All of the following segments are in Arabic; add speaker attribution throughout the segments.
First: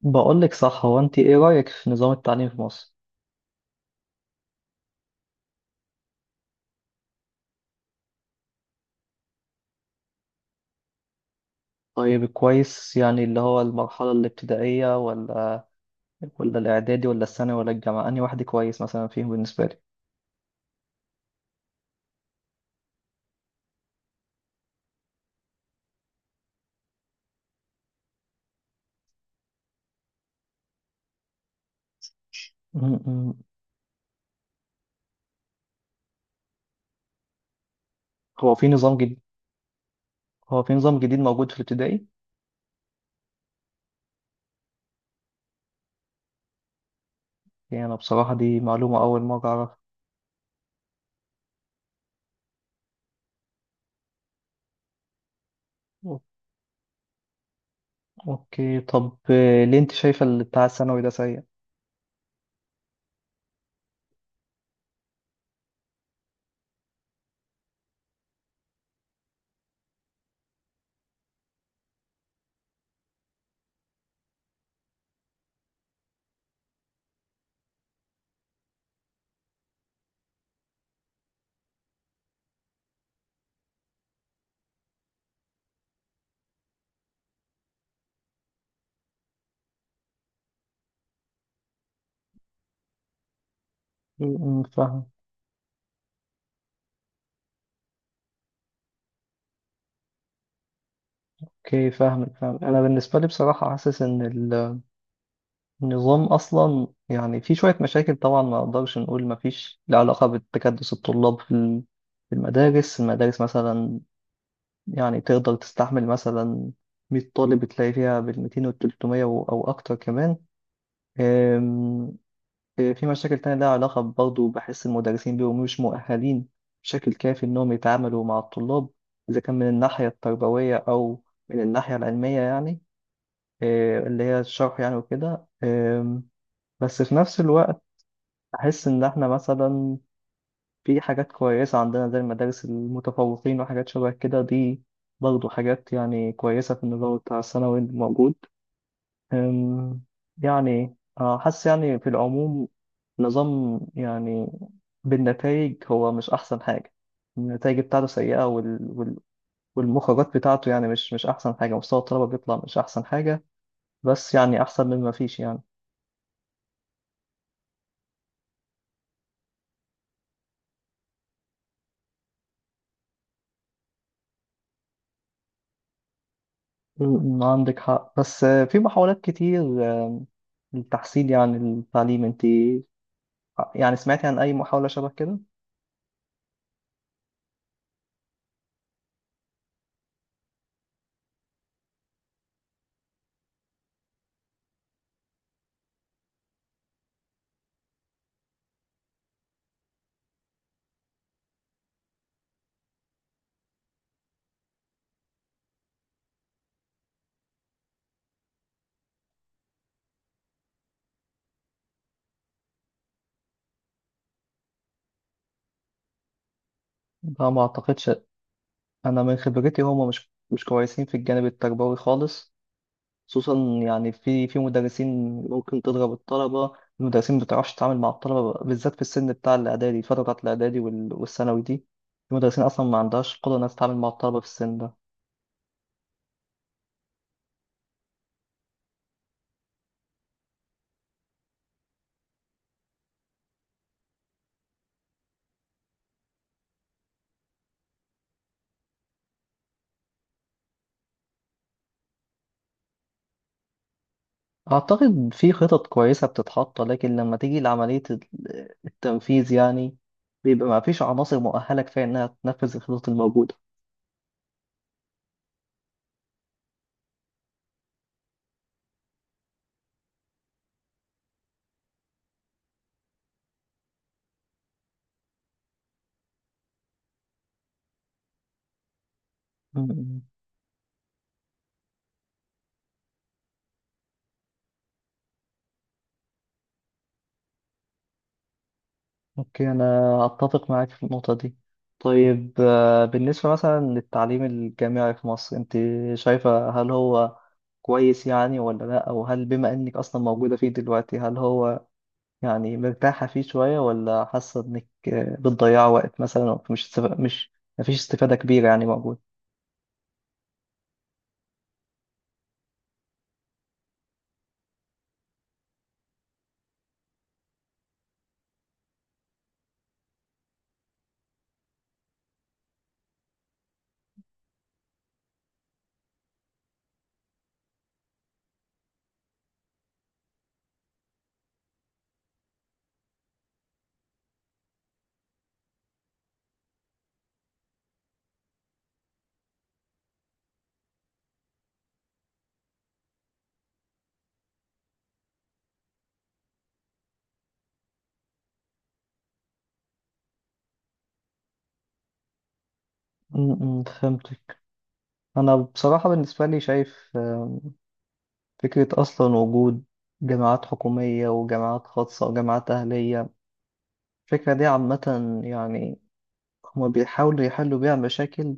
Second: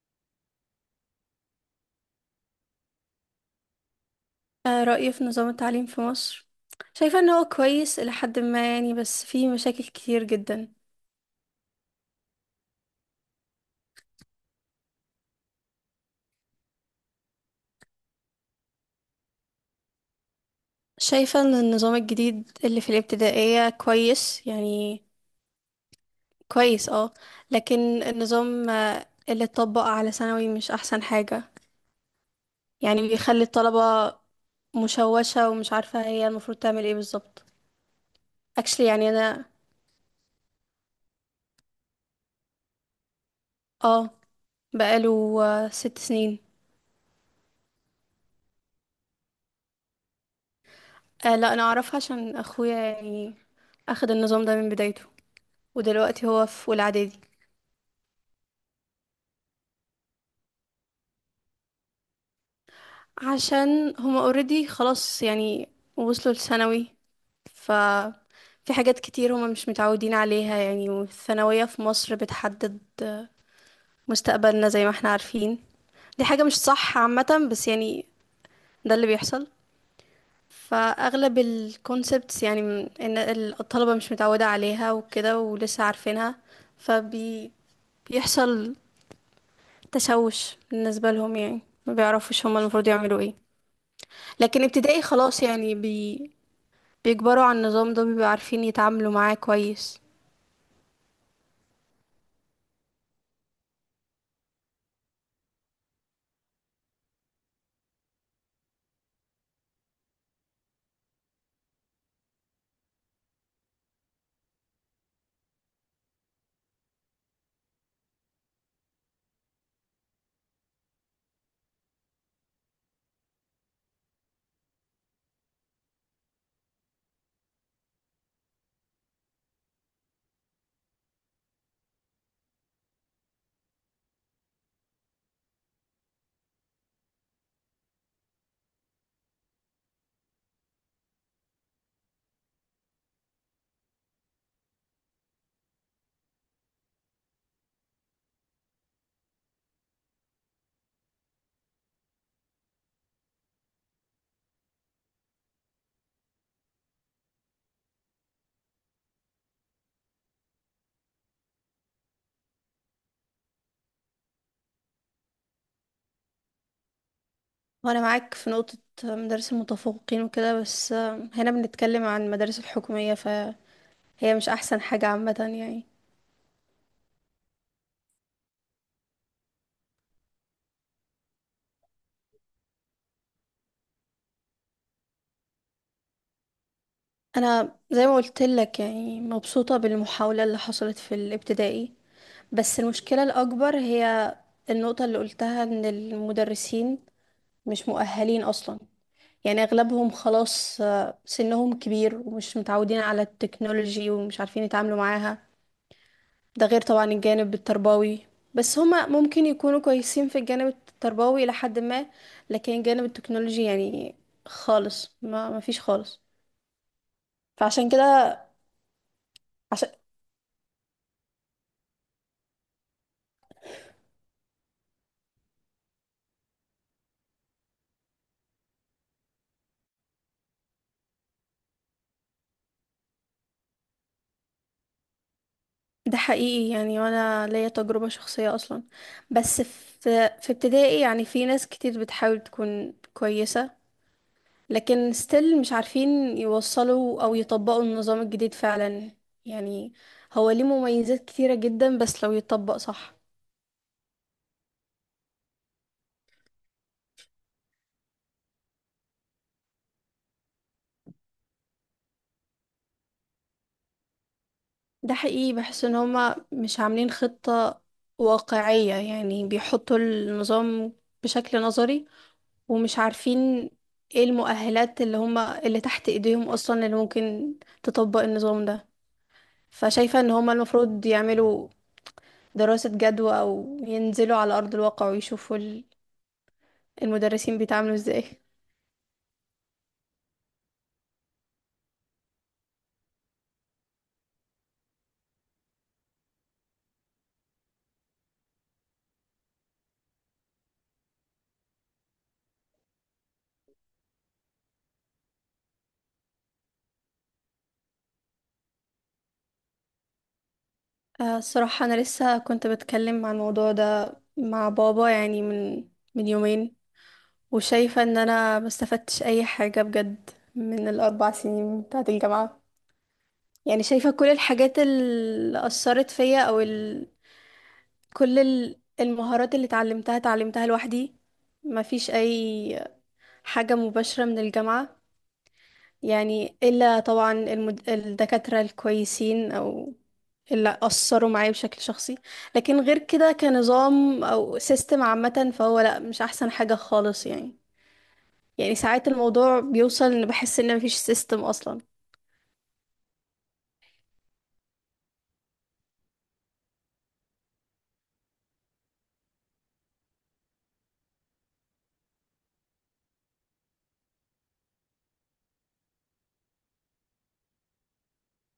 Speaker 1: بقولك صح، هو انت ايه رأيك في نظام التعليم في مصر؟
Speaker 2: آه، رأيي في نظام التعليم في مصر. شايفة ان هو كويس إلى حد ما يعني، بس فيه مشاكل كتير جدا.
Speaker 1: طيب كويس يعني اللي هو المرحلة الابتدائية ولا الإعدادي ولا الثانوي ولا الجامعة، أنهي واحد كويس مثلا فيهم بالنسبة لي؟
Speaker 2: شايفة ان النظام الجديد اللي في الابتدائية كويس يعني، كويس اه. لكن النظام اللي اتطبق على ثانوي مش احسن حاجة،
Speaker 1: م-
Speaker 2: يعني بيخلي
Speaker 1: م.
Speaker 2: الطلبة مشوشة ومش عارفة هي المفروض تعمل ايه بالظبط.
Speaker 1: هو في
Speaker 2: actually
Speaker 1: نظام
Speaker 2: يعني
Speaker 1: جديد.
Speaker 2: انا
Speaker 1: هو في نظام جديد موجود في الابتدائي؟
Speaker 2: اه، بقاله 6 سنين.
Speaker 1: يعني أنا بصراحة دي معلومة أول مرة أعرفها.
Speaker 2: آه، لا انا اعرفها عشان اخويا، يعني اخد النظام ده من بدايته
Speaker 1: أو-
Speaker 2: ودلوقتي هو في اولى اعدادي.
Speaker 1: أوكي، طب ليه أنت شايفة اللي بتاع الثانوي ده سيء؟
Speaker 2: عشان هما اوريدي خلاص يعني، وصلوا لثانوي، ففي حاجات كتير هما مش متعودين عليها يعني، والثانوية في مصر بتحدد مستقبلنا زي ما احنا عارفين. دي حاجة مش صح عامة بس يعني، ده اللي بيحصل. فأغلب الكونسبتس يعني إن الطلبة مش متعودة عليها وكده ولسه عارفينها، فبيحصل تشوش بالنسبة لهم يعني، ما بيعرفوش هما المفروض يعملوا ايه.
Speaker 1: م-
Speaker 2: لكن
Speaker 1: م،
Speaker 2: ابتدائي
Speaker 1: فاهم.
Speaker 2: خلاص يعني، بيكبروا على النظام ده بيبقوا عارفين يتعاملوا معاه كويس.
Speaker 1: أوكي، فاهمك، فاهم. أنا بالنسبة لي بصراحة حاسس إن نظام اصلا يعني في شويه مشاكل طبعا، ما اقدرش نقول ما فيش له علاقه بتكدس الطلاب في في المدارس، مثلا. يعني تقدر تستحمل مثلا 100 طالب، تلاقي فيها بال 200 وال 300 او اكتر كمان. أم، في مشاكل تانية لها علاقه برضه، بحس المدرسين بيبقوا مش مؤهلين بشكل كافي انهم يتعاملوا مع الطلاب، اذا كان من الناحيه التربويه او من الناحيه العلميه يعني. اللي هي الشرح يعني وكده. بس في نفس الوقت أحس إن إحنا مثلا في حاجات كويسة عندنا زي المدارس المتفوقين وحاجات شبه كده، دي برضه حاجات يعني كويسة في النظام بتاع الثانوي الموجود. أم، يعني حاسس يعني في العموم نظام يعني بالنتائج هو مش أحسن حاجة. النتائج بتاعته سيئة، والمخرجات بتاعته يعني مش أحسن حاجة. مستوى الطلبة بيطلع مش أحسن حاجة، بس يعني أحسن من ما فيش يعني.
Speaker 2: وانا معاك في نقطة مدارس المتفوقين وكده، بس هنا بنتكلم عن المدارس الحكومية فهي مش احسن حاجة عامة يعني.
Speaker 1: م- م، عندك حق، بس في محاولات كتير التحصيل يعني التعليم، انت يعني سمعتي عن اي محاولة شبه كده؟
Speaker 2: انا زي ما قلت لك يعني، مبسوطة بالمحاولة اللي حصلت في الابتدائي، بس المشكلة الاكبر هي النقطة اللي قلتها ان المدرسين مش مؤهلين اصلا. يعني اغلبهم خلاص سنهم كبير ومش متعودين على التكنولوجي ومش عارفين يتعاملوا معاها. ده غير طبعا الجانب التربوي، بس هما ممكن يكونوا كويسين في الجانب التربوي إلى حد ما، لكن الجانب التكنولوجي يعني خالص ما فيش خالص.
Speaker 1: لا، ما
Speaker 2: فعشان
Speaker 1: اعتقدش.
Speaker 2: كده
Speaker 1: انا من خبرتي
Speaker 2: عشان
Speaker 1: هما مش كويسين في الجانب التربوي خالص، خصوصا يعني في مدرسين ممكن تضرب الطلبة. المدرسين ما بتعرفش تتعامل مع الطلبة بالذات في السن بتاع الاعدادي، الفترة بتاعت الاعدادي والثانوي دي. في مدرسين اصلا ما عندهاش قدرة انها تتعامل مع الطلبة في السن ده.
Speaker 2: ده حقيقي يعني، وانا ليا تجربة شخصية اصلا. بس في ابتدائي يعني، في ناس كتير بتحاول تكون كويسة، لكن ستيل مش عارفين يوصلوا او يطبقوا النظام الجديد فعلا يعني. هو ليه مميزات كتيرة جدا بس لو يتطبق صح.
Speaker 1: اعتقد في خطط كويسة بتتحط، لكن لما تيجي لعملية التنفيذ يعني بيبقى ما فيش عناصر مؤهلة كفاية انها تنفذ الخطط الموجودة.
Speaker 2: ده حقيقي، بحس ان هما مش عاملين خطة واقعية يعني، بيحطوا النظام بشكل نظري ومش عارفين ايه المؤهلات اللي هما اللي تحت ايديهم اصلا اللي ممكن تطبق النظام ده. فشايفة
Speaker 1: مم.
Speaker 2: ان هما المفروض يعملوا دراسة جدوى او ينزلوا على ارض الواقع ويشوفوا المدرسين بيتعاملوا ازاي.
Speaker 1: اوكي، انا اتفق معاك في النقطة دي. طيب بالنسبة مثلا للتعليم الجامعي في مصر، انت شايفة هل هو كويس يعني ولا لا، او هل بما انك اصلا موجودة فيه دلوقتي هل هو يعني مرتاحة فيه شوية، ولا حاسة انك بتضيع وقت مثلا؟ مش مفيش استفادة كبيرة يعني موجود.
Speaker 2: الصراحة أنا لسه كنت بتكلم عن الموضوع ده مع بابا يعني، من من يومين. وشايفة إن أنا مستفدتش أي حاجة بجد من الأربع سنين بتاعة الجامعة. يعني شايفة كل الحاجات اللي أثرت فيا كل المهارات اللي اتعلمتها اتعلمتها لوحدي. مفيش أي حاجة مباشرة من الجامعة، يعني إلا طبعا الدكاترة الكويسين أو اللي أثروا معايا بشكل شخصي. لكن غير كده كنظام أو سيستم عامة فهو لأ، مش أحسن حاجة خالص يعني. يعني ساعات الموضوع بيوصل إن بحس إن مفيش سيستم أصلا.
Speaker 1: امم، فهمتك. انا بصراحة بالنسبة لي شايف فكرة اصلا وجود جامعات حكومية وجامعات خاصة وجامعات أهلية، الفكرة دي عامة يعني هما بيحاولوا يحلوا بيها مشاكل،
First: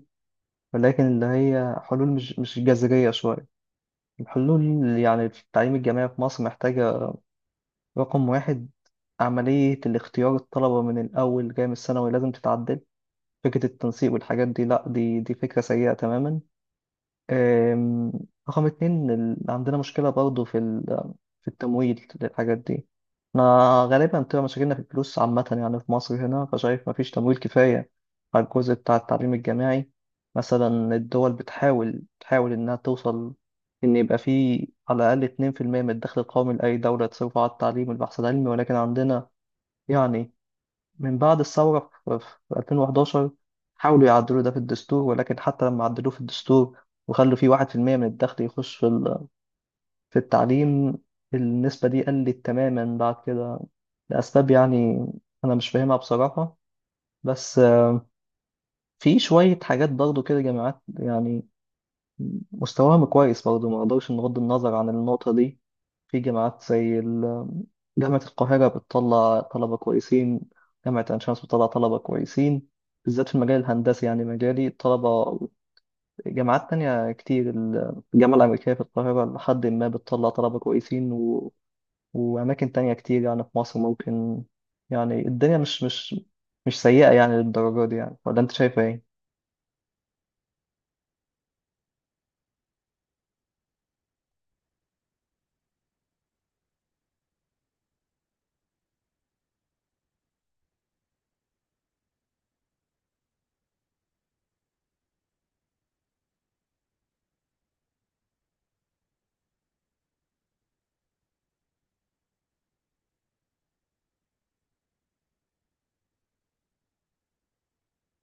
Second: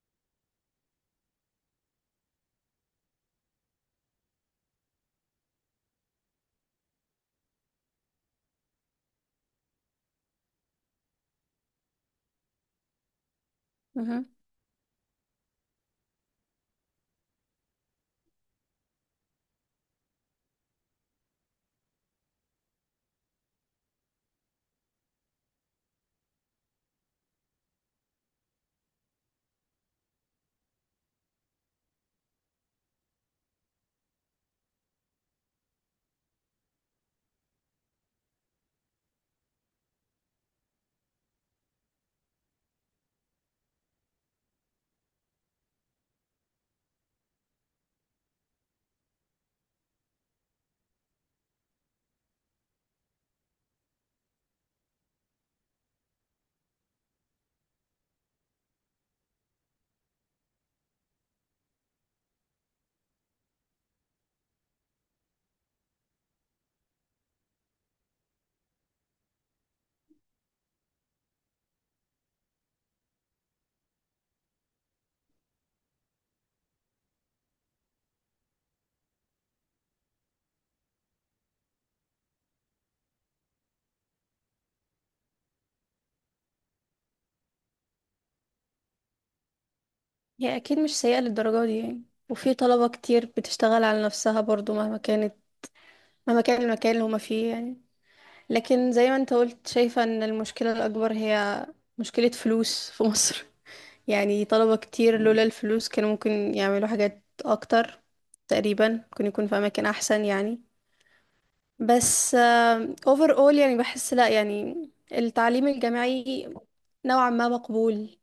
Speaker 1: ولكن اللي هي حلول مش جذرية شوية. الحلول يعني في التعليم الجامعي في مصر محتاجة، رقم واحد، عملية الاختيار الطلبة من الأول جاي من الثانوي لازم تتعدل. فكرة التنسيق
Speaker 2: مهم.
Speaker 1: والحاجات دي لأ، دي فكرة سيئة تماما. أم، رقم اتنين، عندنا مشكلة برضه في في التمويل للحاجات دي. احنا غالبا بتبقى مشاكلنا في الفلوس عامة يعني في مصر هنا، فشايف مفيش تمويل كفاية على الجزء بتاع التعليم الجامعي. مثلا الدول تحاول إنها توصل إن يبقى فيه على الأقل 2% من الدخل القومي لأي دولة تصرفه على التعليم والبحث العلمي، ولكن عندنا يعني من بعد الثورة في 2011 حاولوا يعدلوا ده في الدستور، ولكن حتى لما عدلوه في الدستور وخلوا فيه 1% من الدخل يخش في في التعليم، النسبة دي قلت تماما بعد كده لأسباب يعني أنا مش فاهمها بصراحة. بس في شوية حاجات برضو كده جامعات يعني مستواهم كويس برضه، ما اقدرش نغض النظر عن النقطة دي. في جامعات زي جامعة القاهرة بتطلع طلبة كويسين، جامعة عين شمس بتطلع طلبة كويسين بالذات في المجال الهندسي يعني مجالي الطلبة. جامعات تانية كتير، الجامعة الأمريكية في القاهرة لحد ما بتطلع طلبة كويسين وأماكن تانية كتير يعني في مصر ممكن. يعني الدنيا مش مش سيئة يعني للدرجة دي يعني، ولا أنت شايفة إيه؟
Speaker 2: هي أكيد مش سيئة للدرجة دي يعني، وفي طلبة كتير بتشتغل على نفسها برضو مهما كانت، مهما كان المكان اللي هما فيه يعني. لكن زي ما انت قلت، شايفة إن المشكلة الأكبر هي مشكلة فلوس في مصر. يعني طلبة كتير لولا الفلوس كانوا ممكن يعملوا حاجات اكتر، تقريبا ممكن يكون في اماكن احسن يعني. بس اوفر اول يعني، بحس لا يعني التعليم الجامعي نوعا ما مقبول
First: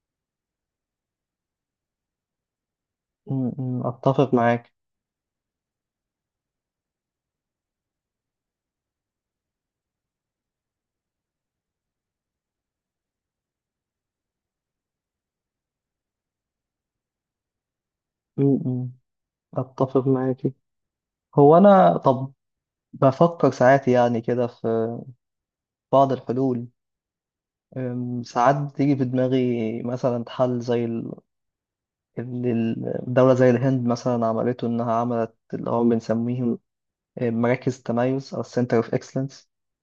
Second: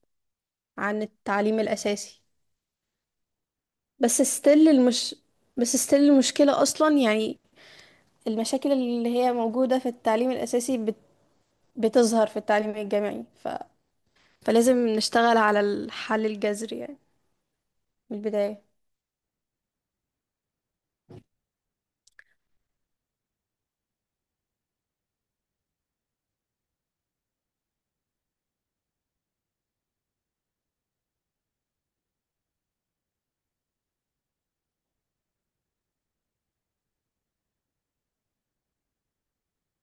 Speaker 2: عن التعليم الاساسي.
Speaker 1: م- م،
Speaker 2: بس
Speaker 1: أتفق
Speaker 2: ستيل
Speaker 1: معاك.
Speaker 2: المش بس ستيل المشكلة اصلا يعني، المشاكل اللي هي موجودة في التعليم الاساسي بتظهر في التعليم الجامعي فلازم نشتغل على الحل الجذري يعني، من البداية.
Speaker 1: م- م، أتفق معاك. هو أنا طب بفكر ساعات يعني كده في بعض الحلول. ساعات بتيجي في دماغي مثلا حل زي ال- اللي الدولة زي الهند مثلا عملته، إنها عملت اللي هو بنسميهم مراكز تميز أو Center of Excellence،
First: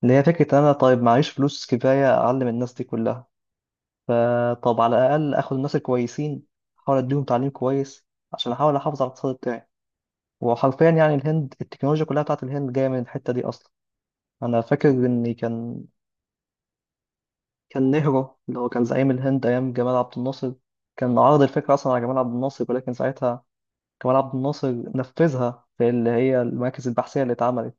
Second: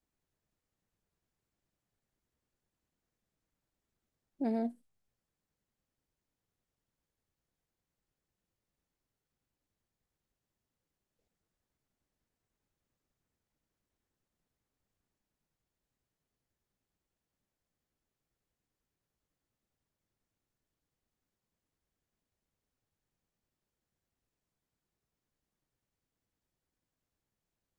Speaker 1: اللي هي فكرة إن أنا طيب معيش فلوس كفاية أعلم الناس دي كلها،
Speaker 2: مهم.
Speaker 1: فطب على الأقل آخد الناس الكويسين أحاول أديهم تعليم كويس عشان أحاول أحافظ على الاقتصاد بتاعي. وحرفيا يعني الهند، التكنولوجيا كلها بتاعت الهند جاية من الحتة دي أصلا. أنا فاكر إني كان نهرو اللي هو كان زعيم الهند أيام جمال عبد الناصر كان عرض الفكرة أصلا على جمال عبد الناصر، ولكن ساعتها جمال عبد الناصر نفذها في اللي هي المراكز البحثية اللي اتعملت،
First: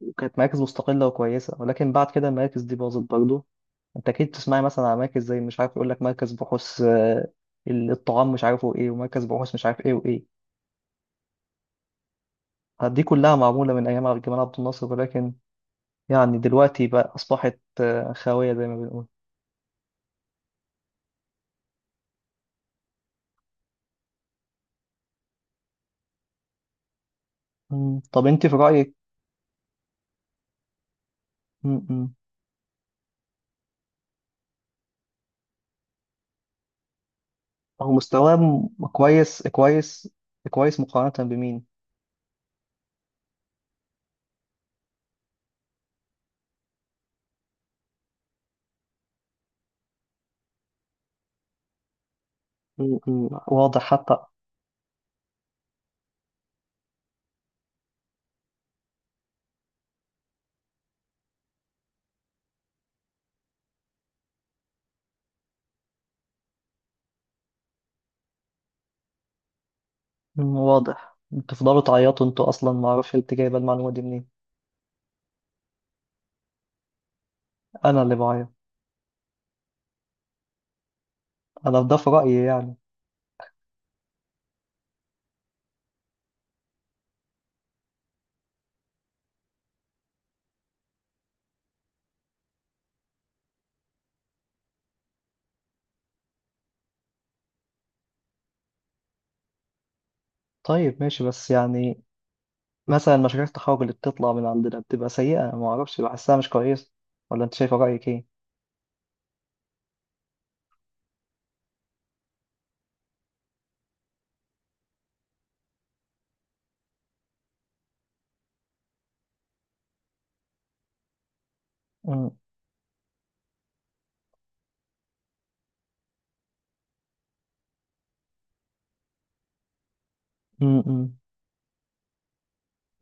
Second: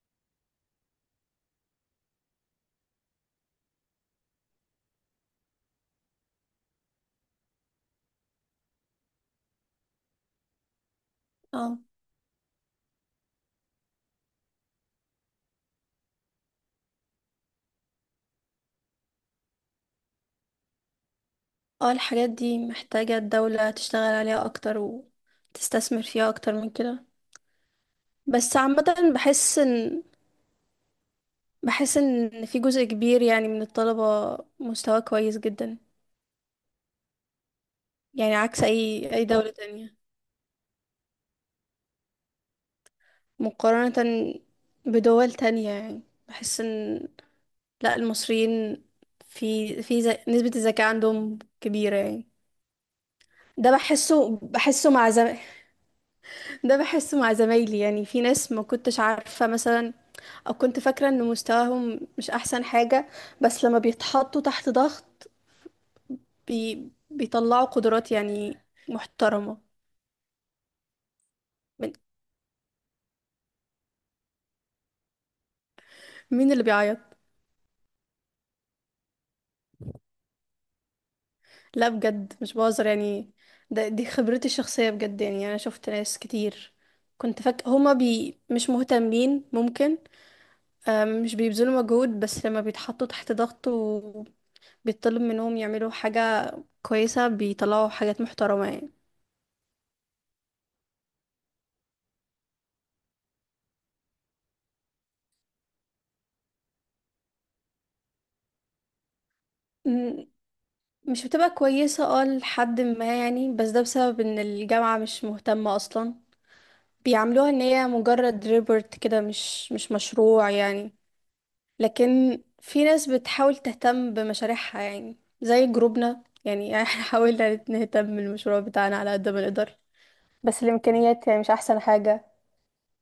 Speaker 1: وكانت مراكز مستقلة وكويسة، ولكن بعد كده المراكز دي باظت برضه. أنت أكيد تسمعي مثلا على مراكز زي مش عارف يقول لك مركز بحوث الطعام مش عارفه إيه، ومركز بحوث مش عارف إيه وإيه.
Speaker 2: اه
Speaker 1: دي كلها معمولة من أيام جمال عبد الناصر، ولكن يعني دلوقتي بقى أصبحت خاوية زي ما بنقول.
Speaker 2: اه، الحاجات دي محتاجة الدولة تشتغل عليها أكتر وتستثمر فيها أكتر من كده.
Speaker 1: مم. طب أنت في
Speaker 2: بس عامة،
Speaker 1: رأيك؟
Speaker 2: بحس
Speaker 1: مم.
Speaker 2: إن في جزء كبير يعني من الطلبة مستواه كويس جدا.
Speaker 1: هو
Speaker 2: يعني
Speaker 1: مستواه
Speaker 2: عكس أي
Speaker 1: كويس
Speaker 2: دولة تانية،
Speaker 1: كويس كويس مقارنة بمين؟
Speaker 2: مقارنة بدول تانية يعني. بحس إن لأ، المصريين نسبة الذكاء عندهم كبيرة يعني. ده
Speaker 1: واضح حتى.
Speaker 2: بحسه بحسه مع ده بحسه مع زمايلي يعني، في ناس ما كنتش عارفة مثلا، او كنت فاكره ان مستواهم مش احسن حاجه، بس لما بيتحطوا تحت ضغط بيطلعوا قدرات يعني محترمه.
Speaker 1: واضح بتفضلوا
Speaker 2: من...
Speaker 1: تعيطوا انتوا اصلا، ما اعرفش انت جايبه المعلومه دي منين.
Speaker 2: مين اللي بيعيط؟
Speaker 1: انا اللي بعيط؟ انا
Speaker 2: لا
Speaker 1: ده في
Speaker 2: بجد
Speaker 1: رايي
Speaker 2: مش
Speaker 1: يعني.
Speaker 2: بهزر يعني، ده دي خبرتي الشخصيه بجد يعني. انا شفت ناس كتير كنت فاكره هما مش مهتمين، ممكن مش بيبذلوا مجهود، بس لما بيتحطوا تحت ضغط وبيطلب منهم يعملوا حاجه كويسه بيطلعوا حاجات محترمه.
Speaker 1: طيب ماشي، بس يعني مثلا مشاريع التخرج اللي بتطلع من عندنا بتبقى سيئه ما اعرفش، بحسها مش كويسه، ولا انت شايفه رايك ايه؟
Speaker 2: يعني مش بتبقى كويسة اه لحد ما يعني، بس ده بسبب ان الجامعة مش مهتمة اصلا، بيعاملوها ان هي مجرد ريبورت كده، مش مش مشروع يعني.
Speaker 1: م-
Speaker 2: لكن في ناس بتحاول تهتم بمشاريعها يعني زي جروبنا يعني. احنا حاولنا نهتم بالمشروع بتاعنا على قد ما نقدر، بس
Speaker 1: م- م.
Speaker 2: الامكانيات يعني مش احسن حاجة.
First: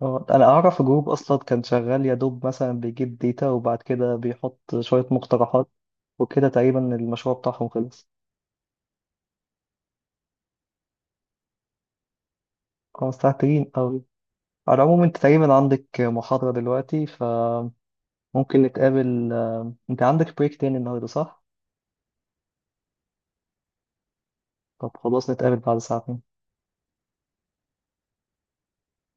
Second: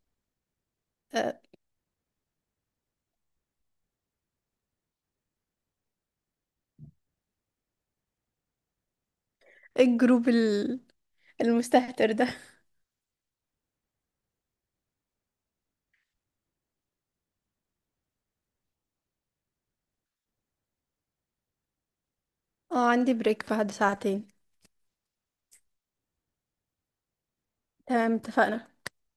Speaker 1: اه، انا اعرف جروب
Speaker 2: آه،
Speaker 1: اصلا كان شغال يا دوب، مثلا بيجيب ديتا وبعد كده بيحط شويه مقترحات وكده تقريبا المشروع بتاعهم خلص.
Speaker 2: ايه الجروب المستهتر ده؟
Speaker 1: اه، الساعة 3 أوي. على العموم أنت تقريبا عندك محاضرة دلوقتي، فممكن نتقابل. أنت عندك بريك تاني النهاردة صح؟
Speaker 2: اه، عندي بريك بعد ساعتين.
Speaker 1: طب خلاص، نتقابل بعد ساعتين.
Speaker 2: تمام، اتفقنا.